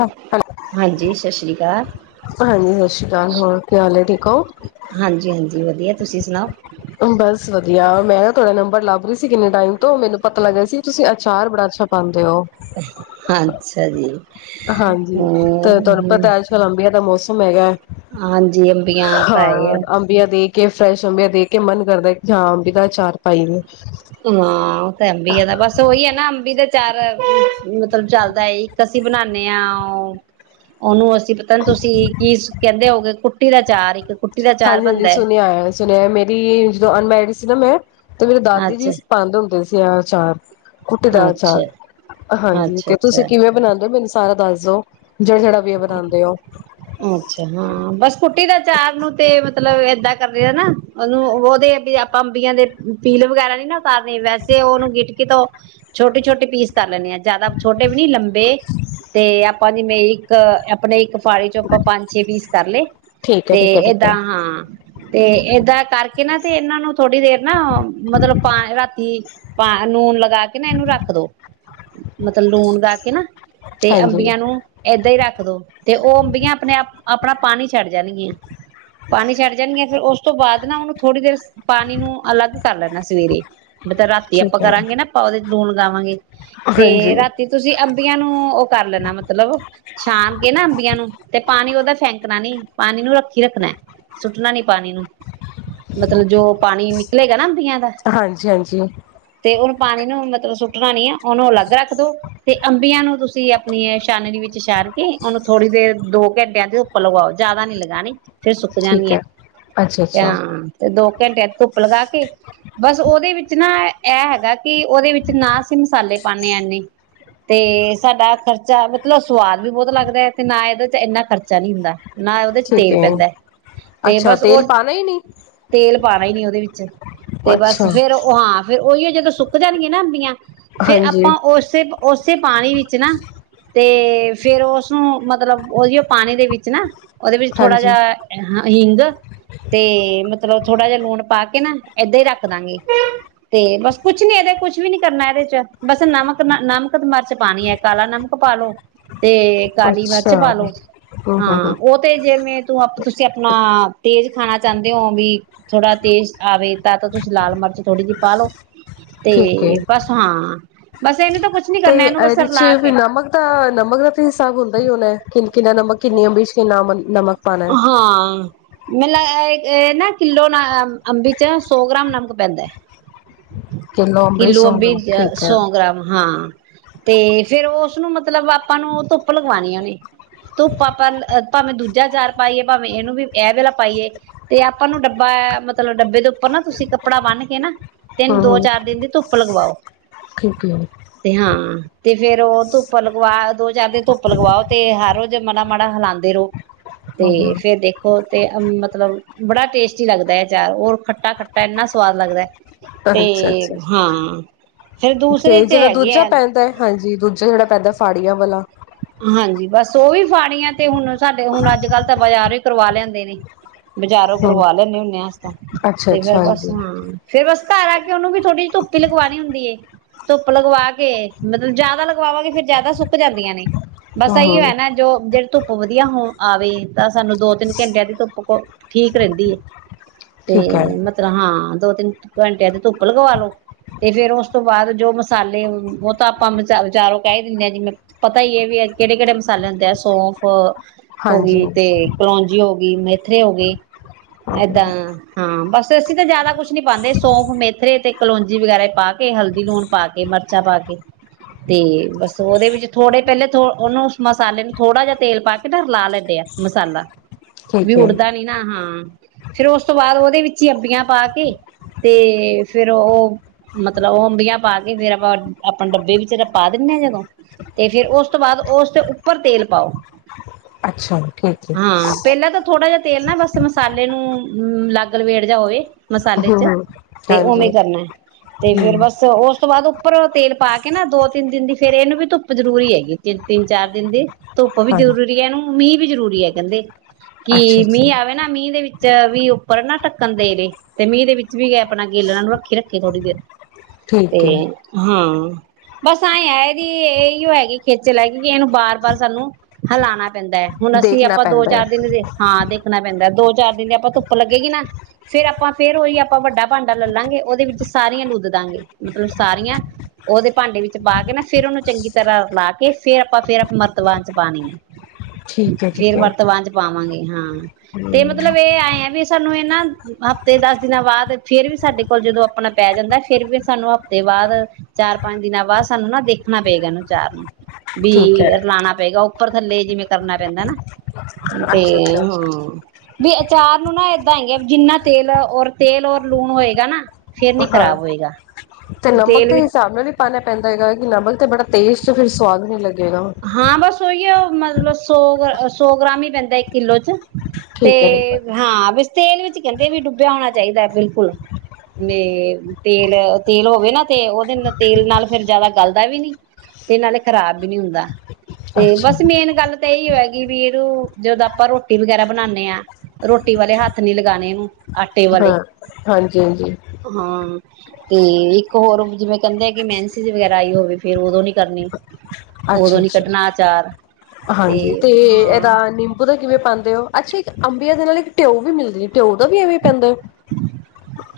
ਹ ਹੈਲੋ, ਹਾਂਜੀ ਸਤਿ ਸ੍ਰੀ ਅਕਾਲ ਹਾਂਜੀ ਸਤਿ ਸ਼੍ਰੀ ਅਕਾਲ ਹੋਰ ਕੀ ਹਾਲ ਹੈ ਠੀਕ ਹੋ, ਹਾਂਜੀ ਹਾਂਜੀ ਵਧੀਆ ਤੁਸੀਂ ਸੁਣਾਓ, ਬਸ ਵਧੀਆ ਮੈਂ ਨਾ ਤੁਹਾਡਾ ਨੰਬਰ ਲੱਭ ਰਹੀ ਸੀ ਕਿੰਨੇ ਟਾਈਮ ਤੋਂ ਮੈਨੂੰ ਪਤਾ ਲੱਗਿਆ ਸੀ ਤੁਸੀਂ ਅਚਾਰ ਬੜਾ ਅੱਛਾ ਪਾਉਂਦੇ ਹੋ। ਹਾਂ ਅੱਛਾ ਜੀ, ਹਾਂਜੀ ਤੇ ਤੁਹਾਨੂੰ ਹਮ ਪਤਾ ਅੱਜ ਕੱਲ ਅੰਬੀਆ ਦਾ ਮੌਸਮ ਫੁੱਲ ਹੈਗਾ, ਹਾਂਜੀ ਅੰਬੀਆਂ ਤਾਂ ਹਾਂ ਹੈਗਾ, ਅੰਬੀਆਂ ਦੇ ਕੇ ਫਰੈਸ਼ ਅੰਬੀਆਂ ਦੇ ਕੇ ਮਨ ਕਰਦਾ ਕਿ ਹਾਂ ਅੰਬੀ ਅਚਾਰ ਪਾਈਏ, ਹਾਂ ਉਹ ਤੇ ਅੰਬੀਆਂ ਦਾ ਬਸ ਉਹੀ ਹੈ ਨਾ ਅੰਬੀ ਦਾ, ਚਾਰ ਮਤਲਬ ਚੱਲਦਾ ਹੈ ਇੱਕ ਅਸੀਂ ਬਣਾਨੇ ਹਾਂ ਉਹ ਉਹਨੂੰ ਅਸੀਂ, ਪਤਾ ਤੁਸੀਂ ਕੀ ਕਹਿੰਦੇ ਹੋਗੇ ਕੁੱ- ਟੀ ਦਾ ਚਾਰ ਇੱਕ ਕੁ- ਹਾਂਜੀ ਹਾਂਜੀ ਸੁਣਿਆ ਸੁਣਿਆ ਮੇਰੀ ਜਦੋਂ ਅਨਮੈਰਿਡ ਇਸ ਦਾ ਮੈਂ [unintelligible] ਤੇ ਮੇਰੇ ਦਾਦੀ ਜੀ ਅੱਛਾ ਸੀ ਪਾਂਦੇ ਹੁੰਦੇ ਸੀ। ਕਹਿੜਾ ਆਚਾਰ, ਕੁੁੱਟ ਦਾ ਅਚਾਰ ਅੱਛਾ ਹਾਂਜੀ ਅੱਛਾ ਤੇ ਤੁਸੀਂ ਅੱਛਾ ਕਿਵੇਂ ਬਣਾਉਦੇ ਹੋ ਮੈਨੂੰ ਸਾਰਾ ਦੱਸ ਦੋ- ਜਿਹੜਾ-ਜਿਹੜਾ ਵੀ ਇਹ ਬਣਾਦੇ ਔ ਅੱਛਾ ਹਾਂ ਬਸ ਕੁੱਟੀ ਦਾ ਚਾਰ ਨੂੰ ਤੇ ਮਤਲਬ ਏਦਾਂ ਕਰ ਰੇ ਆ ਨਾ ਉਹਨੂੰ ਉਹਦੇ ਵੀ ਆਪਾਂ ਅੰਬੀਆਂ ਦੇ ਪੀਲ ਵਗੈਰਾ ਨੀ ਨਾ ਉਤਾਰਨ ਵੈਸੇ ਉਹਨੂੰ ਗਿਟਕੀ ਤੋਂ ਛੋਟੇ-ਛੋਟੇ ਪੀਸ, ਕਰ ਲੈਂਣੇ ਹਾਂ ਜਿਆਦਾ ਛੋਟੇ ਵੀ ਨੀ ਲੰਬੇ ਤੇ ਆਪ- ਆਪਾਂ ਵੀ ਨਹੀਂ ਇੱਕ [unintelligible] ਆਪਾਂ ਪੰਜ ਛੇ ਪੀਸ ਕਰ ਲਏ ਠੀਕ ਹੈ ਤੇ ਠੀਕ ਹੈ ਠੀਕ ਏਦਾਂ ਹੈ ਹਾਂ ਤੇ ਏਦਾ ਕਰ ਇਹਨਾਂ ਤੇ ਇਹਨਾਂ ਨੂੰ, ਥੋੜ੍ਹੀ ਦੇਰ ਨਾ ਮਤਲਬ ਪਾ ਰਾਤੀ, ਪਾ ਨੂਨ ਲੱ ਗਾ ਕੇ ਨਾ ਇਹਨੂੰ ਰੱਖ ਦੋ ਮਤਲਬ ਲੂਣ ਗਾ ਕੇ ਨਾ ਤੇ ਹਾਂਜੀ ਅੰਬੀਆਂ ਨੂੰ ਏਦਾਂ ਹੀ ਰੱਖ ਦੋ ਤੇ ਉਹ ਅੰਬੀਆਂ- ਥੋੜਾ ਪਾਣੀ ਛੱਡ ਜਾਣਗੀਆਂ ਪਾਣੀ ਛੱਡ ਜਾਣਗੀਆਂ ਫੇਿਰ ਉਸ ਤੋਂ ਬਾਅਦ ਨਾ ਉਹਨੂੰ ਥੋੜ੍ਹੀ ਦੇਰ ਪਾਣੀ ਨੂੰ ਅਲੱਗ ਕਰ ਲੈਣਾ ਸਵੇਰੇ ਮੈਂ ਤਾਂ ਰਾਤੀ ਠੀਕ ਆਪਾਂ ਹੈ ਕਰਾਂਗੇ ਨਾ ਆਪਾਂ ਉਹਦੇ ਚ ਲੂਣ ਲਗਾਵਾਂਗੇ ਤੇ ਹਾਂਜੀ ਰਾਤੀ ਤੁਸੀਂ ਅੰਬੀਆਂ ਨੂੰ ਉਹ ਕਰ ਲੈਣਾ ਮਤਲਬ ਛਾਮ ਕੇ ਨਾ ਅੰਬੀਆਂ ਨੂੰ ਤੇ ਪਾਣੀ ਉਹਦਾ ਫੈਂਕਣਾ ਨੀ ਪਾਣੀ ਨੂੰ ਰੱਖੀ ਰੱਖਣਾ ਸੁੱਟਣਾ ਨੀ ਪਾਣੀ ਨੂੰ ਮਤਲਬ ਜੋ ਪਾਣੀ ਨਿਕਲੇਗਾ ਨਾ ਅੰਬੀਆਂ ਦਾ ਹਾਂਜੀ ਹਾਂਜੀ ਤੇ ਉਹ ਪਾਣੀ ਨੂੰ ਮਤਲਬ ਸੁੱਟਣਾੀ ਆ ਉਹਨੂੰ ਅਲੱਗ ਰੱਖ ਦੋ ਤੇ ਅੰਬੀਆਂ ਨੂੰ ਤੁਸੀਂ ਆਪਣੀ ਛਾਨੇ ਦੀ ਵਿੱਚ ਛਾਰ ਕੇ ਉਹਨੂੰ ਥੋੜੀ ਦੇਰ ਦੋ ਘੰਟਿਆਂ ਤੇ ਉੱਪਰ ਲਗਾਓ ਜਿਆਦਾ ਨੀ ਲਗਾਣੀ ਫਿਰ ਸੁੱਕ ਠੀਕ ਜਾਣੀਆਂ ਹੈ ਅੱਛਾ ਤੇ ਅੱਛਾ ਹ ਤੇ ਦੋ ਘੰਟੇ ਲਗਾ ਕੇ ਬਸ ਉਹਦੇ ਵਿੱਚ ਨਾ ਇਹ ਹੈਗਾ ਕਿ ਉਹਦੇ ਵਿੱਚ ਨਾ ਸੀ ਮਸਾਲੇ ਪਾਦੇ ਆੇ ਤੇ ਸਾਡਾ ਖਰਚਾ ਮਤਲਬ ਸਵਾਦ ਵੀ ਬਹੁਤ ਲੱਗਦਾ ਤੇ ਨਾ ਇਹਦੇ ਤੇ ਇੰਨਾ ਖਰਚਾ ਨਹੀਂ ਹੁੰਦਾ ਨਾ ਉਹਦੇ ਚ ਠੀਕ ਤੇਲ ਹੈ ਪੈਂਦਾ ਤੇ ਅੱਛਾ ਬਸ ਉਹ ਤੇਲ ਪਾਉਣਾ ਹੀ ਨਹੀਂ ਤੇਲ ਪਾਉਣਾ ਹੀ ਨੀ ਉਹਦੇ ਵਿੱਚ ਤੇ ਅੱਛਾ ਬਸ ਫੇਰ ਉਹ ਹਾਂ ਫੇਿਰ ਉਹੀਓ ਜਦੋਂ ਸੁੱਕ ਜਾਣੀਆਂ ਨਾ ਆੁੰਦੀਆਂ ਫੇਰ ਹਾਂਜੀ ਆਪਾਂ ਉਸੇ ਉਸਓੇ ਪਾਣੀ ਵਿੱਚ ਨਾ ਤੇ ਫੇਰ ਉਸਨੂੰ ਮਤਲਬ ਉਹਦੀ ਉਹ ਪਾਣੀ ਦੇ ਵਿੱਚ ਨਾ ਉਹਦੇ ਵਿੱਚ ਥੋੜਾ ਹਾਂਜੀ ਜਿਹਾ ਅਿੰਗ ਤੇ ਮਤਲਬ ਥੋੜਾ ਜਹਾ ਲੂਣ ਪਾ ਕੇ ਨਾ ਏਦਾਂ ਹੀ ਰੱਖ ਦਾਂਗੇ ਤੇ ਬਸ ਕੁਛ ਨੀ ਇਹਦੇ ਕੁਛ ਵੀ ਨੀ ਕਰਨਾ ਇਹਦੇ ਚ ਬਸ ਨਮਕ ਨਮਕ ਤੇ ਮਿਰਚ ਪਾਣੀ ਹੈ ਕਾਲਾ ਨਮਕ ਪਾ ਲੋੋ ਤੇ ਕਾਲੀ ਮਿਰਚ ਅੱਛਾ ਪਾ ਹਮ ਲੋ ਹਮ ਹਮ ਹਾਂ ਉਹ ਤੇ ਜਿਵੇਂ ਤੂੰ ਤੁਸੀਂ ਆਪਣਾ ਤੇਜ ਖਾਣਾ ਚਾਹੁੰਦੇ ਹੋ ਵੀ ਥੋੜ੍ਹਾ ਤੇਜ਼ ਆਵੇ ਤਾਂ ਤਾਂ ਤੁਸੀਂ ਲਾਲ ਮਿਰਚ ਥੋੜ੍ਹੀ ਜਿਹੀ ਪਾ ਲੋਓ ਠੀਕ ਹੈ ਬਸ ਇਹਨੂੰ ਤਾਂ ਕੁਛ ਨੀ ਤੇ ਕਰਨਾ ਇਹਨੂੰ ਬਸ ਇਹਦੇ ਚ ਰਲਾ ਵੀ ਕੇ ਨਮਕ ਦਾ ਨਮਕ ਦਾ ਵੀ ਹਿਸਗ ਹੁੰਦਾ ਹੀ ਹੋਣਾ ਹੈ ਕਿੰਨਾ ਨੰਬ ਕਿੰਨੀਆਂ ਬਸ਼ੰਨਾ ਮੰਨ ਹਾਂ ਮਤ ਨਾ ਕਿੱਲੋ ਅੰਬੀ ਚ ਸੌ ਗ੍ਰਾਮ ਨਮਕ ਪੈਂਦਾ ਹੈ ਕਿੰਨਾ ਅੰਬੀਚ ਕਿਲੂ ਅੰਬੀ ਹੋਊਗਾ ਠੀਕ ਹੈ ਸੌ ਗ੍ਰਾਮ ਹਾਂ ਤੇ ਫਿਰ ਉਸਨੂੰ ਮਤਲਬ ਆਪਾਂ ਨੂੰ ਉਹ ਧੁੱਪ ਲਗਵਾਉਣੀ ਉਹਨੇ ਤੂੰ ਪਾਪਾ ਭਾਵੇਂ ਦੂਜਾ ਚਾਰ ਪਾਈਏ ਭਾਵੇਂ ਇਹਨੂੰ ਵੀ ਇਹ ਵੇਲਾ ਪਾਈਏ ਤੇ ਆਪਾਂ ਨੂੰ ਡੱਬਾ ਮਤਲਬ ਡੱਬੇ ਦੇ ਉੱਪਰ ਨਾ ਤੁਸੀਂ ਕੱਪੜਾ ਬੰਨ ਕੇ ਨਾ ਤਿੰਨ ਹਮ ਦੋ ਹਮ ਚਾਰ ਦਿਨ ਦੀ ਧੁੱਪ ਲਗਵਾਓ ਠੀਕ ਹੈ ਤੇ ਹਾਂ ਤੇ ਫਿਰ ਉਹ ਧੁੱਪ ਲਗਵਾ ਦੋ ਜਦ ਵੀ ਧੁੱਪ ਲਗਵਾਓ ਤੇ ਹਰ ਰੋਜ਼ ਤੇ ਮਨਾ ਮਾੜਾ ਹਿਲਾਉਂਦੇ ਰਹੋ ਤੇ ਹਮ ਹਮ ਫਿਰ ਦੇਖੋ ਅਤੇ ਮਤਲਬ ਬੜਾ ਟੇਸਟੀ ਲੱਗਦਾ ਹੈ ਚਾਰ ਰ ਖੱਟਾ ਖੱਟਾ ਇੰਨਾ ਸਵਾਦ ਲੱਗਦਾ ਤੇ ਅੱਛਾ ਅੱਛਾ ਹਾਂ ਫੇਰ ਦੂਸਰੇ ਤੇ ਚ ਜਿਹੜਾ ਹੈਗੇ ਦੂਜਾ ਆ ਪੈਂਦਾ ਹੈ ਹਾਂਜੀ ਦੂਜਾ ਜਿਹੜਾ ਪੈਦਾ ਫਾੜੀਆਂ ਵਾਲਾ ਹਾਂਜੀ ਬਸ ਉਹ ਵੀ ਫਾਣੀਆ ਤੇ ਹੁਣ ਸਾਡੇ ਹੁਣ ਅੱਜ ਕੱਲ ਤਾਂ ਬਾਜ਼ਾਰ ਹੀ ਕਰਵਾ ਲੈਂਦੇ ਨੇ ਬਜਾਰੋ ਹਮ ਕਰਵਾ ਲੈਨੇ ਹੁੰਨੇ ਅਸ ਤਾਂ ਅੱਛਾ ਤੇ ਅੱਛਾ ਫਿਰ ਬਸ ਹਾਂਜੀ ਹਾਂ ਫਿਰ ਬਸ ਹਾਲਾਂਕਿ ਉਹਨੂੰ ਵੀ ਥੋੜੀ ਧੁੱਪ ਹੀ ਲਗਵਾਉਣੀ ਹੁੰਦੀ ਹ ਧੁੱਪ ਲਗਵਾ ਕੇ ਮੈਨੂੰ ਜਿਆਦਾ ਲਗਵਾਵਾਂਗੇ ਫਿਰ ਜਿਆਦਾ ਸੁੱਕ ਜਾਂਦੀਆਂ ਨੇ ਬਸ ਹਮ ਇਹੀ ਹਮ ਹੈ ਨਾ ਜੋ ਧੁੱਪ ਵਧੀਆ ਹੂਣ ਆਵੇ ਤਾਂ ਸਾਨੂੰ ਦੋ ਤਿੰਨ ਘੰਟਿਆਂ ਦੀ ਧੁੱਪ ਠੀਕ ਰਹਿੰਦੀ ਐ ਠੀਕ ਹੈ ਤੇ ਮਤਲਬ ਹਾਂ ਦੋ ਤਿਨ ਘੰਟਿਆਂ ਤੇ ਧੁੱਪ ਲਗਵਾ ਲਓ ਤੇ ਫਿਰ ਉਸ ਤੋਂ ਬਾਅਦ ਜੋ ਮਸਾਲੇ ਬਹੁਤਾ ਆਪਾਂ ਚਾਰ ਉਹ ਕਹਿ ਦਿੰਦੇ ਆ ਜੀ ਪਤਾ ਹੀ ਹ ਕਿਹੜੇ ਕਿਹੜੇ ਮਸਾਲਾ ਹੁੰਦੇ ਆ ਸੋਫ ਹਾਂਜੀ ਹੋਗੀ ਤੇ ਕਲੋਂਜੀ ਹੋ ਗੀ ਬੀ ਮੇਥੇਰੇ ਹੋ ਗਏ ਇਦਾਂ ਹਾਂ ਬਸ ਅਸੀਂ ਤਾਂ ਜਿਆਦਾ ਕੁਝ ਨਹੀਂ ਬਣਦੇ ਸੋ ਮੇਤਰੇ ਤੇ ਕਲੌਂਜੀ ਵਗੈਰਾ ਪਾ ਕੇ ਹਲਦੀ ਲੂਣ ਪਾ ਕੇ ਬਰਛਾ ਪਾ ਕੇ ਤੇ ਬਸ ਉਹਦੇ ਵਿੱਚ ਥੋੜੇ ਪਹਿਲੇ ਤੋ ਉਹਨੂੰ ਮਸਾਲੇ ਨੂੰ ਥੋੜਾ ਜਿਹਾ ਤੇਲ ਪਾ ਕੇ ਧਰ ਲਾ ਲੈਂਦੇ ਆ ਮਸਾਲਾ ਨੀ ਠੀਕ ਹੈ ਉਡਦਾ ਨਹੀਂ ਨਾ ਹਾਂ ਫਿਰ ਉਸ ਤੋਂ ਬਾਅਦ ਉਹਦੇ ਵਿੱਚ ਹੀ ਅੱੱਬੀਆਂ ਪਾ ਕੇ ਤੇ ਫਿਰ ਉਹ ਮਤਲਬ ਅੰਬੀਆਂ ਪਾ ਕੇ ਫਿਰ ਆਪਾਂ ਡੱਬੇ ਵਿੱਚ ਤਾਂ ਪਾ ਦਿੰਦੇ ਆ ਜਦੋਂ ਤੇ ਫਿਰ ਉਹ ਤੋਂ ਬਾਅਦ ਉਸ ਦੇ ਉੱਪਰ ਤੇਲ ਪਾਓ ਅੱਛਾ ਠੀਕ ਹੈ ਹਾਂ ਪਹਿਲਾਂ ਤਾਂ ਥੋੜਾ ਜਿ ਤੇਲ ਨਾ ਬਸ ਮਸਾਲੇ ਨੂੰ ਲੱਗ ਲਵੇੜ ਜਿਹਾ ਹੋਵੇ ਮਸਾਲੇ ਹਮ ਚ ਹਮ ਤੇ ਹਾਂਜੀ ਉਵੇਂ ਕਰਨਾ ਤੇ ਫਿਰ ਹਮ ਬਸ ਉਸ ਤੋਂ ਬਾਅਦ ਉਪਰੋ ਤੇਲ ਪਾ ਕੇ ਨਾ ਦੋ ਤਿੰਨ ਦਿਨ ਦੀ ਫਿਰ ਇਹਨੂੰ ਵੀ ਧੁੱਪ ਜਰੂਰੀ ਹੈਗੀ ਤਿੰਨ ਤਿੰਨ ਚਾਰ ਦਿਨ ਦੀ ਧੁੱਪ ਵੀ ਹਾਂਜੀ ਜਰੂਰੀ ਇਹਨੂੰ, ਮੰਮੀ ਜਰੂਰੀ ਹ ਕਹਿੰਦੇ ਅੱਛਾ ਕਿ ਅੱਛਾ ਮੀਂਹ ਆਵੇ ਨਾ ਮੀਂਹ ਦੇ ਵਿੱਚ ਵੀ ਉੱਪਰ ਨਾ ਢੱਕਣ ਦੇ ਰਹੇ ਤੇ ਮੀਂਹ ਦੇ ਵਿੱਚ ਵੀ ਗਏ ਆਪਣਾ ਗਿੱਲ ਨੂੰ ਰੱਖੀ ਰੱਖੇ ਥੋੜ੍ਹੀ ਦੇਰ ਤੇ ਠੀਕ ਹੈ ਹਾਂ ਬਸ ਆਏ ਐ, ਏ ਦੀ ਬਸ ਅਹਿਓ ਹੈਗੀ ਖੇਕਲ ਹੈਗੀ ਕੀ ਇਹਨੂੰ ਬਾਰ ਬਾਰ ਸਾਨੂੰ ਹਿਲਾਣਾ ਪੈਂਦਾ, ਹੁਣ ਅਸੀਂ ਦੇਖਣਾ ਆਪਾਂ ਦੋ ਪੈਂਦਾ ਚਾਰ ਹੈ ਦਿਨ ਹਾਂ ਦੇ ਰੱਖਣਾ ਪੈਂਦਾ। ਦੋ ਚਾਰ ਦਿਨ ਆਪਾਂ ਧੁੱਪ ਲੱਗੇਗੀ ਨਾ ਫਿਰ ਆਪਾਂ ਫਿਰ ਉਹੀ ਆਪਾਂ ਵੱਡਾ ਭਾਂਡਾ ਲੈ ਲਾਂਗੇ ਉਹਦੇ ਵਿੱਚ ਸਾਰੀਆਂ ਲੂਦ ਦਾਂਗੇ ਮਤਲਬ ਸਾਰੀਆਂ ਉਹਦੇ ਭਾਂਡੇ ਵਿੱਚ ਪਾ ਕੇ ਨਾ ਫਿਰ ਉਹਨੂੰ ਚੰਗੀ ਤਰ੍ਹਾਂ ਐ ਫੇਰ ਆਪਾਂ ਫੇਰ ਮਰਤਬਾਨ ਚ ਪਾਉਣੀ ਆ ਠੀਕ ਹੈ ਫੇਰ ਠੀਕ ਹੈ ਮਰਤਬਾਨ ਚ ਪਾਵਾਂਗੇ ਹਾਂ ਤੇ ਮਤਲਬ ਇਹ ਆਏ ਆ ਵੀ ਸਾਨੂੰ ਇਹ ਨਾ ਹਫ਼ਤੇ ਦਸ ਦਿਨਾਂ ਬਾਅਦ ਫਿਰ ਵੀ ਸਾਡੇ ਕੋਲ ਜਦੋਂ ਆਪਣਾ ਪੈ ਜਾਂਦਾ ਫਿਰ ਵੀ ਸਾਨੂੰ ਹਫ਼ਤੇ ਬਾਅਦ ਚਾਰ ਪੰਜ ਦਿਨਾਂ ਬਾਅਦ ਸਾਨੂੰ ਨਾ ਦੇਖਣਾ ਪਏਗਾ ਇਹਨੂੰ ਆਚਾਰ ਨੂੰ। ਵੀ ਠੀਕ ਹੈ ਰਲਾਣਾ ਪਏਗਾ। ਉਹ ਉੱਪਰ ਥੱਲੇ ਜਿਵੇਂ ਕਰਨਾ ਪੈਂਦਾ ਨਾ ਤੇ ਅੱਛਾ ਅੱਛਾ ਹਾਂ ਵੀ ਅਚਾਰ ਨੂੰ ਨਾ ਏਦਾਂ ਹੈਗਾ ਜਿੰਨਾ ਤੇਲ ਔਰ ਤੇਲ ਔਰ ਲੂਣ ਹੋਏਗਾ ਨਾ। ਫਿਰ ਨੀ ਹਾਂ ਖ਼ਰਾਬ ਹੋਏਗਾ ਤੇ ਨਮਕ ਤੇਲ ਦੇ ਵਿੱਚ ਹਿਸਾਬ ਨਾਲ ਹੀ ਪਾਉਣਾ ਪੈਂਦਾ ਹੈਗਾ ਵੇ। ਨਮਕ ਤੇ ਬੜਾ ਤੇਜ ਤੇ ਫਿਰ ਸੁਵਾਦ ਵੀ ਨਹੀਂ ਲਗੇਗਾ ਜਗਾੋਂ [unintelligible] ਓਹੀ ਹੋ ਮਤਲਬ ਸੌ ਸੌ ਗ੍ਰਾਮ ਹੀ ਪੈਂਦਾ ਇੱਕ ਕਿੱਲੋ ਚ ਤੇ ਠੀਕ ਹੈ ਠੀਕ ਹੈ ਹਾਂ ਤੇਲ ਵਿੱਚ ਕਹਿੰਦੇ ਵੀ ਡੁੱਬਿਆ ਹੋਣਾ ਚਾਹੀਦਾ ਹੈ ਬਿਲਕੁਲ ਤੇ ਤੇਲ ਤੇਲ ਹੋਵੇ ਨਾ ਤੇ ਉਹਦੇ ਨਾਲ ਤੇਲ ਨਾਲ ਫਿਰ ਜਿਆਦਾ ਗਲਦਾ ਵੀ ਨੀ ਤੇ ਨਾਲੇ ਖਰਾਬ ਵੀ ਨੀ ਹੁੰਦਾ ਤੇ ਅੱਛਾ ਬਸ ਮੇਨ ਗੱਲ ਤਾਂ ਇਹੀ ਹੈਗੀ ਵੀ ਇਹਨੂੰ ਜਦੋਂ ਆਪਾਂ ਰੋਟੀ ਵਗੈਰਾ ਬਣਾਉਂਦੇ ਆ ਰੋਟੀ ਵਾਲੇ ਹੱਥ ਨੀ ਲਗਾਉਣੇ ਇਹਨੂੰ ਆਟੇ ਵਾਲੇ ਹਾਂ ਹਾਂਜੀ ਹਾਂਜੀ ਹਾਂ ਤੇ ਇੱਕ ਹੋਰ ਜਿਵੇਂ ਕਹਿੰਦੇ ਆ ਕਿ ਮੈਨਸੀਸ ਵਗੈਰਾ ਆਈ ਹੋਵੇ ਫਿਰ ਉਦੋਂ ਨੀ ਕਰਨੀ ਅੱਛਾ ਉਦੋਂ ਨੀ ਅੱਛਾ ਕੱਢਣਾ ਅਚਾਰ ਹਾਂਜੀ ਤੇ ਇਹਦਾ ਹਾਂ ਨਿੰਬੂ ਦਾ ਕਿਵੇਂ ਪਾਉਂਦੇ ਹੋ ਅੱਛਾ ਇੱਕ ਅੰਬੀਆਂ ਦੇ ਨਾਲ ਇੱਕ ਟਿਓ ਵੀ ਮਿਲਦੀ ਐ ਟਿਓ ਦਾ ਵੀ ਐਵੇਂ ਪੈਂਦਾ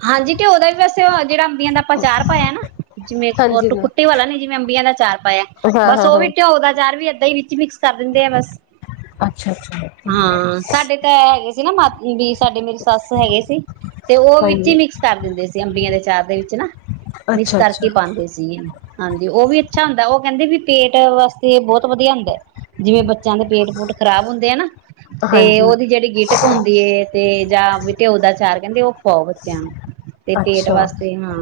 ਹਾਂਜੀ ਤੇ ਉਹਦਾ ਵੀ ਵੈਸੇ ਜਿਹੜਾ ਅੰਬੀਆਂ ਦਾ ਆਚਾਰ ਪਾਇਆ ਨਾ ਜਿਵੇਂ ਹਾਂਜੀ ਉਹ ਕੁੱਟੀ ਵਾਲਾ ਨੀ ਜਿਵੇਂ ਅੰਬੀਆਂ ਦਾ ਆਚਾਰ ਪਾਇਆ ਹਾਂ ਬਸ ਹਾਂ ਉਹ ਹਾਂ ਵੀ ਟਿਓ ਦਾ ਚਾਰ ਵੀ ਏਦਾਂ ਹੀ ਜੀ ਮਿਕਸ ਕਰ ਦਿੰਦੇ ਆ ਬਸ ਅੱਛਾ ਅੱਛਾ ਠੀਕ ਹੈ ਹਾਂ ਸਾਡੇ ਤਾਂ ਹੈਗੇ ਸੀ ਨਾ ਮਾ ਵੀ ਸਾਡੇ ਮੇਰੀ ਸੱਸ ਹੈਗੇ ਸੀ ਤੇ ਉਹ ਵਿੱਚ ਹਾਂਜੀ ਹੀ ਮਿਕਸ ਕਰ ਦਿੰਦੇ ਸੀ ਤੇ ਅੰਬੀਆਂ ਦੇ ਚਾਰ ਦੇ ਵਿੱਚ ਨਾ ਮਿਕਸ ਅੱਛਾ ਕਰਕੇ ਅੱਛਾ ਹੀ ਪਾਉਂਦੇ ਸੀਗੇ ਹਾਂਜੀ ਉਹ ਵੀ ਅੱਛਾ ਹੁੰਦਾ ਉਹ ਕਹਿੰਦੇ ਵੀ ਪੇਟ ਵਾਸਤੇ ਬਹੁਤ ਵਧੀਆ ਹੁੰਦਾ ਜਿਵੇਂ ਬੱਚਿਆਂ ਦੇ ਪੇਟ ਪੂਟ ਖ਼ਰਾਬ ਹੁੰਦੇ ਆ ਨਾ ਤੇ ਹਾਂਜੀ ਉਹਦੀ ਜਿਹੜੀ ਗਿਟਕ ਹੁੰਦੀ ਏ ਤੇ ਜਾਂ ਟਿਓ ਦਾ ਚਾਰ ਕਹਿੰਦੇ ਉਹ ਖਵਾਓ ਬੱਚਿਆਂ ਨੂੰ ਤੇ ਪੇਟ ਅੱਛਾ ਵਾਸਤੇ ਹਾਂ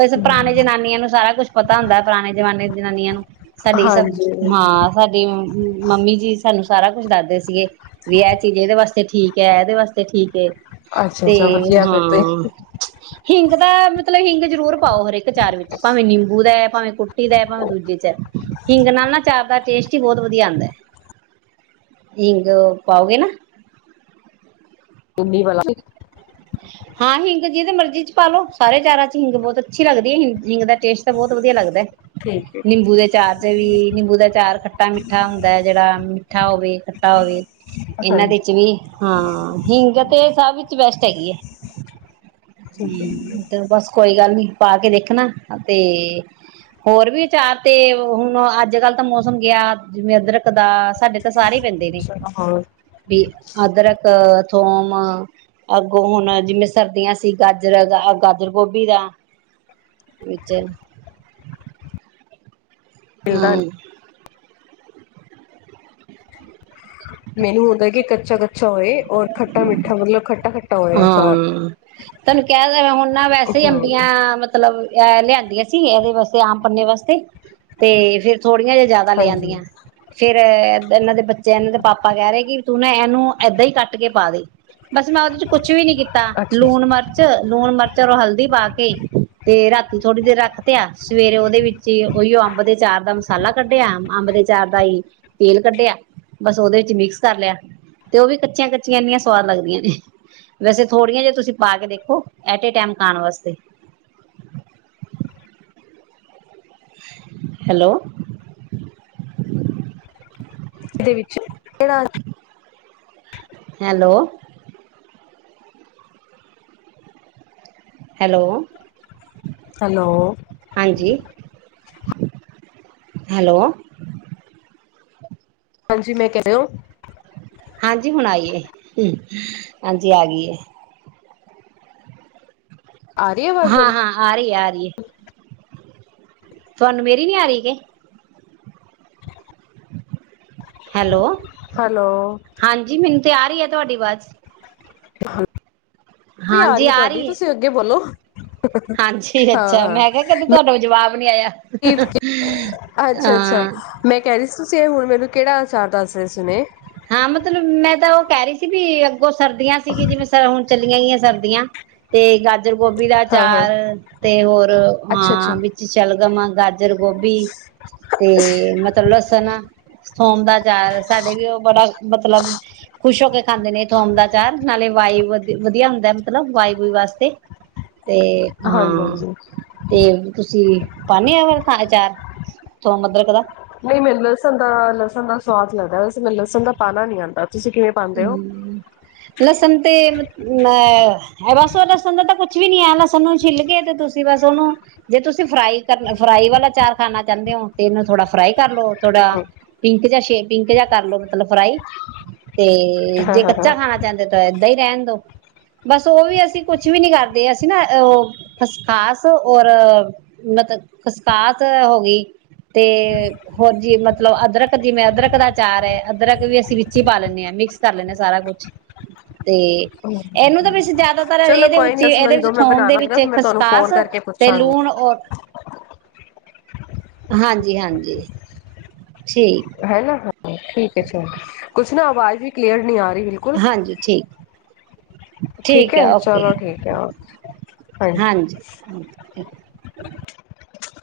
ਬਸ ਪੁਰਾਣੇ ਹਮ, ਜਨਾਨੀਆਂ ਨੂੰ ਸਾਰਾ ਕੁਛ ਪਤਾ ਹੁੰਦਾ ਪੁਰਾਣੇ ਜਮਾਨੇ ਦੀ ਜਨਾਨੀਆਂ ਨੂੰ ਸਾਡੀ ਸ ਹਾਂਜੀ ਹਾਂ ਸਾਡੀ [unintelligible] ਮੰਮੀ ਜੀ ਸਾਨੂੰ ਸਾਰਾ ਕੁਛ ਦੱਸਦੇ ਸੀਗੇ ਵੀ ਇਹ ਚੀਜ਼ ਇਹਦੇ ਵਾਸਤੇ ਠੀਕ ਹੈ ਇਹਦੇ ਵਾਸਤੇ ਠੀਕ ਅੱਛਾ ਤੇ ਅੱਛਾ ਵਧੀਆ ਫਿਰ ਤੇ ਹਾਂ ਹਿੰਗ ਦਾ ਮਤਲਬ ਹਿੰਗ ਜ਼ਰੂਰ ਪਾਓ ਹਰੇਕ ਚਾਰ ਵਿੱਚ ਭਾਵੇਂ ਨਿੰਬੂ ਦਾ ਭਾਵੇਂ ਕੁੱਟੀ ਦਾ ਭਾਵੇਂ ਦੂਜੇ ਚ ਹਿੰਗ ਨਾਲ ਨਾ ਚਾਰ ਦਾ ਟੇਸਟ ਹੀ ਬਹੁਤ ਵਧੀਆ ਆਉਂਦਾ ਹਿੰਗ ਪਾਓਗੇ ਨਾ [unintelligible] ਹਾਂ ਹਿੰਗ ਜਿਹਦੇ ਮਰਜ਼ੀ ਚ ਪਾਾਲਓ ਸਾਰੇ ਚਾਰਾਂ ਚ ਹਿੰਗ ਬਹੁਤ ਅੱਛੀ ਲੱਗਦੀ ਹੈ ਹਿੰਗ ਦਾ ਟਸਟ ਤਾਂ ਬਹੁਤ ਵਧੀਆ ਲੱਗਦਾ ਠੀਕ ਹੈ ਨਿੰਬੂ ਦੇ ਚਾਰ ਚ ਵੀ ਨਿੰਬੂ ਦਾ ਚਾਰ ਖੱਟਾ ਮਿੱਠਾ ਹੁੰਦਾ ਹੈ ਜਿਹੜਾ ਮੱਠਾ ਹੋਵੇ ਖੱਟਾ ਹੋਵੇ ਇਹਨਾਂ ਦੇ ਹਾਂਜੀ ਚ ਵੀ ਹਾਂ ਹਿੰਗ ਤੇ ਸਭ ਵਿਚ ਬੈਸਟ ਚ ਹੈ ਠੀਕ ਹੈ ਹਮ ਤੇ ਬਸ ਕੋਈ ਗੱਲ ਨੀ ਪਾ ਕੇ ਦੇਖਣਾ ਤੇ ਹੋਰ ਵੀ ਵਿਚਾਰ ਤੇ ਹੁਣ ਅੱਜ ਕੱਲ੍ਹ ਤਾਂ ਮੌਸਮ ਗਿਆ ਜਿਵੇਂ ਅਦਰਕ ਦਾ ਸਾਡੇ ਤਾਂ ਸਾਰੇ ਪੈਂਦੇ ਨੇ ਚਲੋ ਹੋਰ ਵੀ ਅਦਰਕ ਥੋਮ ਅੱਗੋਂ ਹੁਣ ਜਿਵੇਂ ਸਰਦੀਆਂ ਸੀ ਗਾਜਰ ਗਾਜਰ ਗੋਭੀ ਦਾ ਵਿੱਚ ਮਿਲਦਾ ਹਾਂ ਮੈਨੂੰ ਹੁੰਦਾ ਕਿ ਚਗ ਚੋਏ ਔ ਖਟਾ ਮਿੱਠਾ ਮਤਲਬ ਖੱਟਾ ਖੱਾ ਹਾਂ ਤੁਹਾਨੂੰ ਕਹਿ ਹੁਣ ਨਾ ਵੈਸੇ ਹਮ ਅੰਬੀਆਂ ਮਤਲਬ ਮਤਲਬ ਇਹ ਲਿਆਂਦੀਆਂ ਸੀ ਇਹਦੇ ਵਾਸਤੇ ਆਮ ਪੰਨੇ ਵਾਸਤੇ ਤੇ ਫਿਰ ਥੋੜੀਆਂ ਜਿ ਜਿਆਦਾ ਲੈ ਹਾਂਜੀ ਆਦੀਆਂ ਫੇਿਰ ਇਹਨਾਂ ਦੇ ਬੱਚੇ ਇਹਨਾਂ ਦੇ ਪਾਪਾ ਕਹਿ ਰਹੇ ਕਿ ਤੂੰ ਨਾ ਇਹਨੂੰ ਏਦਾਂ ਹੀ ਕੱਟ ਕੇ ਪਾ ਦੇ ਬਸ ਮੈਂ ਕੁਛ ਵੀ ਨੀ ਕੀਤਾ ਅੱਛਾ ਲੂਣ ਅੱਛਾ ਮਿਰਚ ਲੂਣ ਮਿਰਚ ਔਰ ਹਲਦੀ ਪਾ ਕੇ ਤੇ ਰਾਤੀ ਥੋੜੀ ਦੇਰ ਰੱਖ ਤੇਿਆ ਸਵੇਰੇ ਉਹਦੇ ਵਿੱਚ ਹੀ ਉਹੀ ਅੰਬ ਦੇ ਚਾਰ ਦਾ ਮਸਾਲਾ ਕੱਢਿਆ ਅੰਬ ਦੇ ਚਾਰ ਦਾ ਹੀ ਤੇਲ ਕੱਢਿਆ ਬਸ ਉਹਦੇ ਵਿੱਚ ਮਿਕਸ ਕਰ ਲਿਆ ਤੇ ਉਹ ਵੀ ਕੱਚੀਆਂ ਕੱਚੀਆਂ ਇੰਨੀਆਂ ਸਵਾਦ ਲੱਗਦੀਆਂ ਨੇ ਵੈਸੇ ਥੋੜੀਆਂ ਜਿਆਂ ਤੁਸੀਂ ਪਾ ਕੇ ਦੇਖੋ ਐਟ ਏ ਟਾਈਮ ਖਾਣ ਵਾਸਤੇ ਹੈਲੋ ਇਹਦੇ ਵਿੱਚ ਕਿਹੜਾ ਹੈਲੋ ਹੈਲੋ ਹੈਲੋ ਹਾਂਜੀ ਹੈਲੋ ਹਾਂਜੀ ਮੈਂ ਕਹਿ ਰ ਰਿ ਹੋ ਹਾਂਜੀ ਹੁਣ ਆਈਏ ਹਾਂਜੀ ਆ ਗਈਏ ਆ ਰਹੀ ਆਵਾਜ਼ ਹੁਣ ਹਾਂ-ਹਾਂ ਆ ਰਹੀ ਆ ਰਹੀ ਹੈ। ਤੁਹਾਨੂੰ ਮੇਰੀ ਨੀ ਆ ਰਹੀ ਕਿ, ਹ ਹੈਲੋ, ਹੈਲੋ ਹਾਂਜੀ ਮੈਨੂੰ ਤੇ ਆ ਰਹੀ ਐ। ਤੁਹਾਡੀ ਅਵਾਜ, ਹਾਂ [unintelligible] ਉਹ ਵੀ ਆ ਰਹੀ ਹੈ ਤੁਹਾਡੀ ਤੁਸੀਂ ਅੱਗੇ ਬੋਲੋ, ਹਾਂਜੀ ਹਾਂ ਅੱਛਾ ਹਾਂ ਮੈਂ ਕਿਹਾ ਕਦੇ ਤੁਹਾਡਾ ਜਵਾਬ ਨੀ ਆਇਆ, ਠੀਕ ਹੈ। ਅੱਛਾ ਅੱਛਾ ਮੈਂ ਕਹਿ ਰਹੀ ਸੀ ਤੁਸੀਂ ਹੁਣ ਮੈਨੂੰ ਕਿਹੜਾ ਅਚਾਰ ਦੱਸ ਰਹੇ ਸੀ ਸੁਣੇ, ਹਾਂ ਮਤਲਬ ਮੈਂ ਤਾਂ ਉਹ ਕਹਿ ਰਹੀ ਸੀ ਵੀ, ਬਹੁਤ ਸਰਦੀਆਂ ਸੀਗੀ ਜਿਵੇਂ ਸ ਹੁਣ-' ਚੱਲੀਆਂ ਗਈਆਂ ਸਰਦੀਆਂ ਤੇ ਗਾ ਗਾਜਰ ਗੋਭੀ ਦਾ ਹਾਂ ਹਾਂ ਚਾਰ ਤੇ ਹੋਰ ਅੱਛਾ ਅੱਛਾ ਹਾਂ ਵਿੱਚ ਚਲ, [unintelligible] ਗਾਜਰ ਗੋਭੀ ਤੇ ਮਤਲਬ ਲਸਣ, ਸੋਮ ਦਾ ਚਾਰ ਸਾਡੇ ਵੀ ਉਹ ਬੜਾ ਮਤਲਬ ਖੁਸ਼ ਹੋ ਕੇ ਖਾਂਦੇ ਨੇ ਥੋਮ ਦਾ ਚਾਰ ਨਾਲੇ ਵਾਈ ਵਧ ਵਧੀਆ ਹੁੰਦਾ ਮਤਲਬ ਵਾਈ ਵੁਈ ਵਾਸਤੇ, ਤੇ ਹਾਂਜੀ ਹੂੰ ਹਾਂਜੀ ਤੇ ਤੁਸੀਂ, ਪਨੀ ਐ ਅਚਾਰ ਸੋਮ ਅਦਰਕ ਦਾ, ਨਹੀਂ ਮੈਨੂੰ ਲਸਣ ਦਾ ਲਸਣ ਦਾ ਸਵਾਦ ਲੱਗਦਾ ਵੈਸੇ ਮਨ ਲਸਣ ਦਾ ਪਾਣਾ ਨੀ ਆਦਾ। ਹੂੰ ਲਸਨ, ਤੇ ਅਹ ਇਹ ਬਸ ਉਹ ਲਸਣ ਦਾ ਤਾਂ ਕੁਛ ਵੀ ਨੀ ਹੈ, ਲਸਣ ਨੂੰ ਛਿੱਲ ਕੇ ਤੇ ਤੁਸੀਂ ਬਸ ਉਹਨੂੰ ਜੇ ਤੁਸੀਂ ਫਰਾਈ ਕਰ ਫਰਾਈ ਵਾਲਾ ਚਾਰ ਖਾਣਾ ਚਾਹੁੰਦੇ ਹੋ ਤੇ ਇਹਨੂੰ ਥੋੜਾ ਫਰਾਈ ਕਰ ਲੋ ਥੋੜਾ ਹਾਂ ਪਿੰਕ ਜਾ ਪਿੰਕ ਜਾ ਕਰਲੋ ਮਤਲਬ ਫਰਾਈ। ਤੇ ਹਾਂ ਜੇ ਹਾਂ ਹਾਂ। ਕੱਚਾ ਖਾਣਾ ਚਾਹੁੰਦੇ ਤਾਂ, ਐਦਾ ਹੀ ਰਹਿਣ ਦੋ ਬਸ ਉਹ ਵੀ ਅਸੀਂ ਕੁਛ ਵੀ ਨੀ ਕਰਦੇ, ਅਸੀਂ ਨਾ ਉਹ ਉਹ ਖਸਕਾਸ ਔਰ ਮਤਬ ਖਸਕਾਸ ਹੋ ਗਈ ਤੇ ਹੋਰ ਜੀ ਮਤਲਬ ਅਦਰਕ ਜਿਵੇਂ ਅਦਰਕ ਦਾ ਅਚਾਰ ਹੈ, ਅਦਰਕ ਵੀ ਅਸੀਂ ਵਿੱਚ ਹੀ ਪਾ ਲੈਂਦੇ ਹਾਂ। ਮਿਕਸ ਕਰ ਲੈਂਨੇ ਆ ਸਾਰਾ ਕੁਛ, ਤੇ ਇਹਨੂੰ ਤਾਂ ਵੀ ਜ਼ਿਆਦਾਤਰ ਚਲੋ ਇਹਦੇ ਕੋਈ ਵਿੱਚ ਨੀ ਸੁਣੋ ਇਹਦੇ ਜਦੋਂ ਵਿੱਚ ਮੈਂ ਥੋਮ ਦੇ ਬਣਾਉਣਾ ਹੋਗਾ ਵਿੱਚ ਮੈਂ ਤੁਹਾਨੂੰ ਖਸਕਾਸ ਫੋਨ ਕਰਕੇ ਤੇ ਪੁੱਛਾਂਗੀ ਲੂਣ, ਹਾਂਜੀ-ਹਾਂਜੀ, ਹੈ ਨਾ ਹਾਂ ਠੀਕ ਅੱਛਾ, ਕੁਛ ਨਾ ਆਵਾਜ਼ ਵੀ ਕਲੀਅਰ ਨਹੀਂ ਆ ਬਿਲਕੁਲ ਹਾਂਜੀ ਠੀਕ ਠੀਕ ਹੈ, ਚਲੋ ਠੀਕ ਹੈ ਓਕੇ ਹਾਂਜੀ, [unintelligible]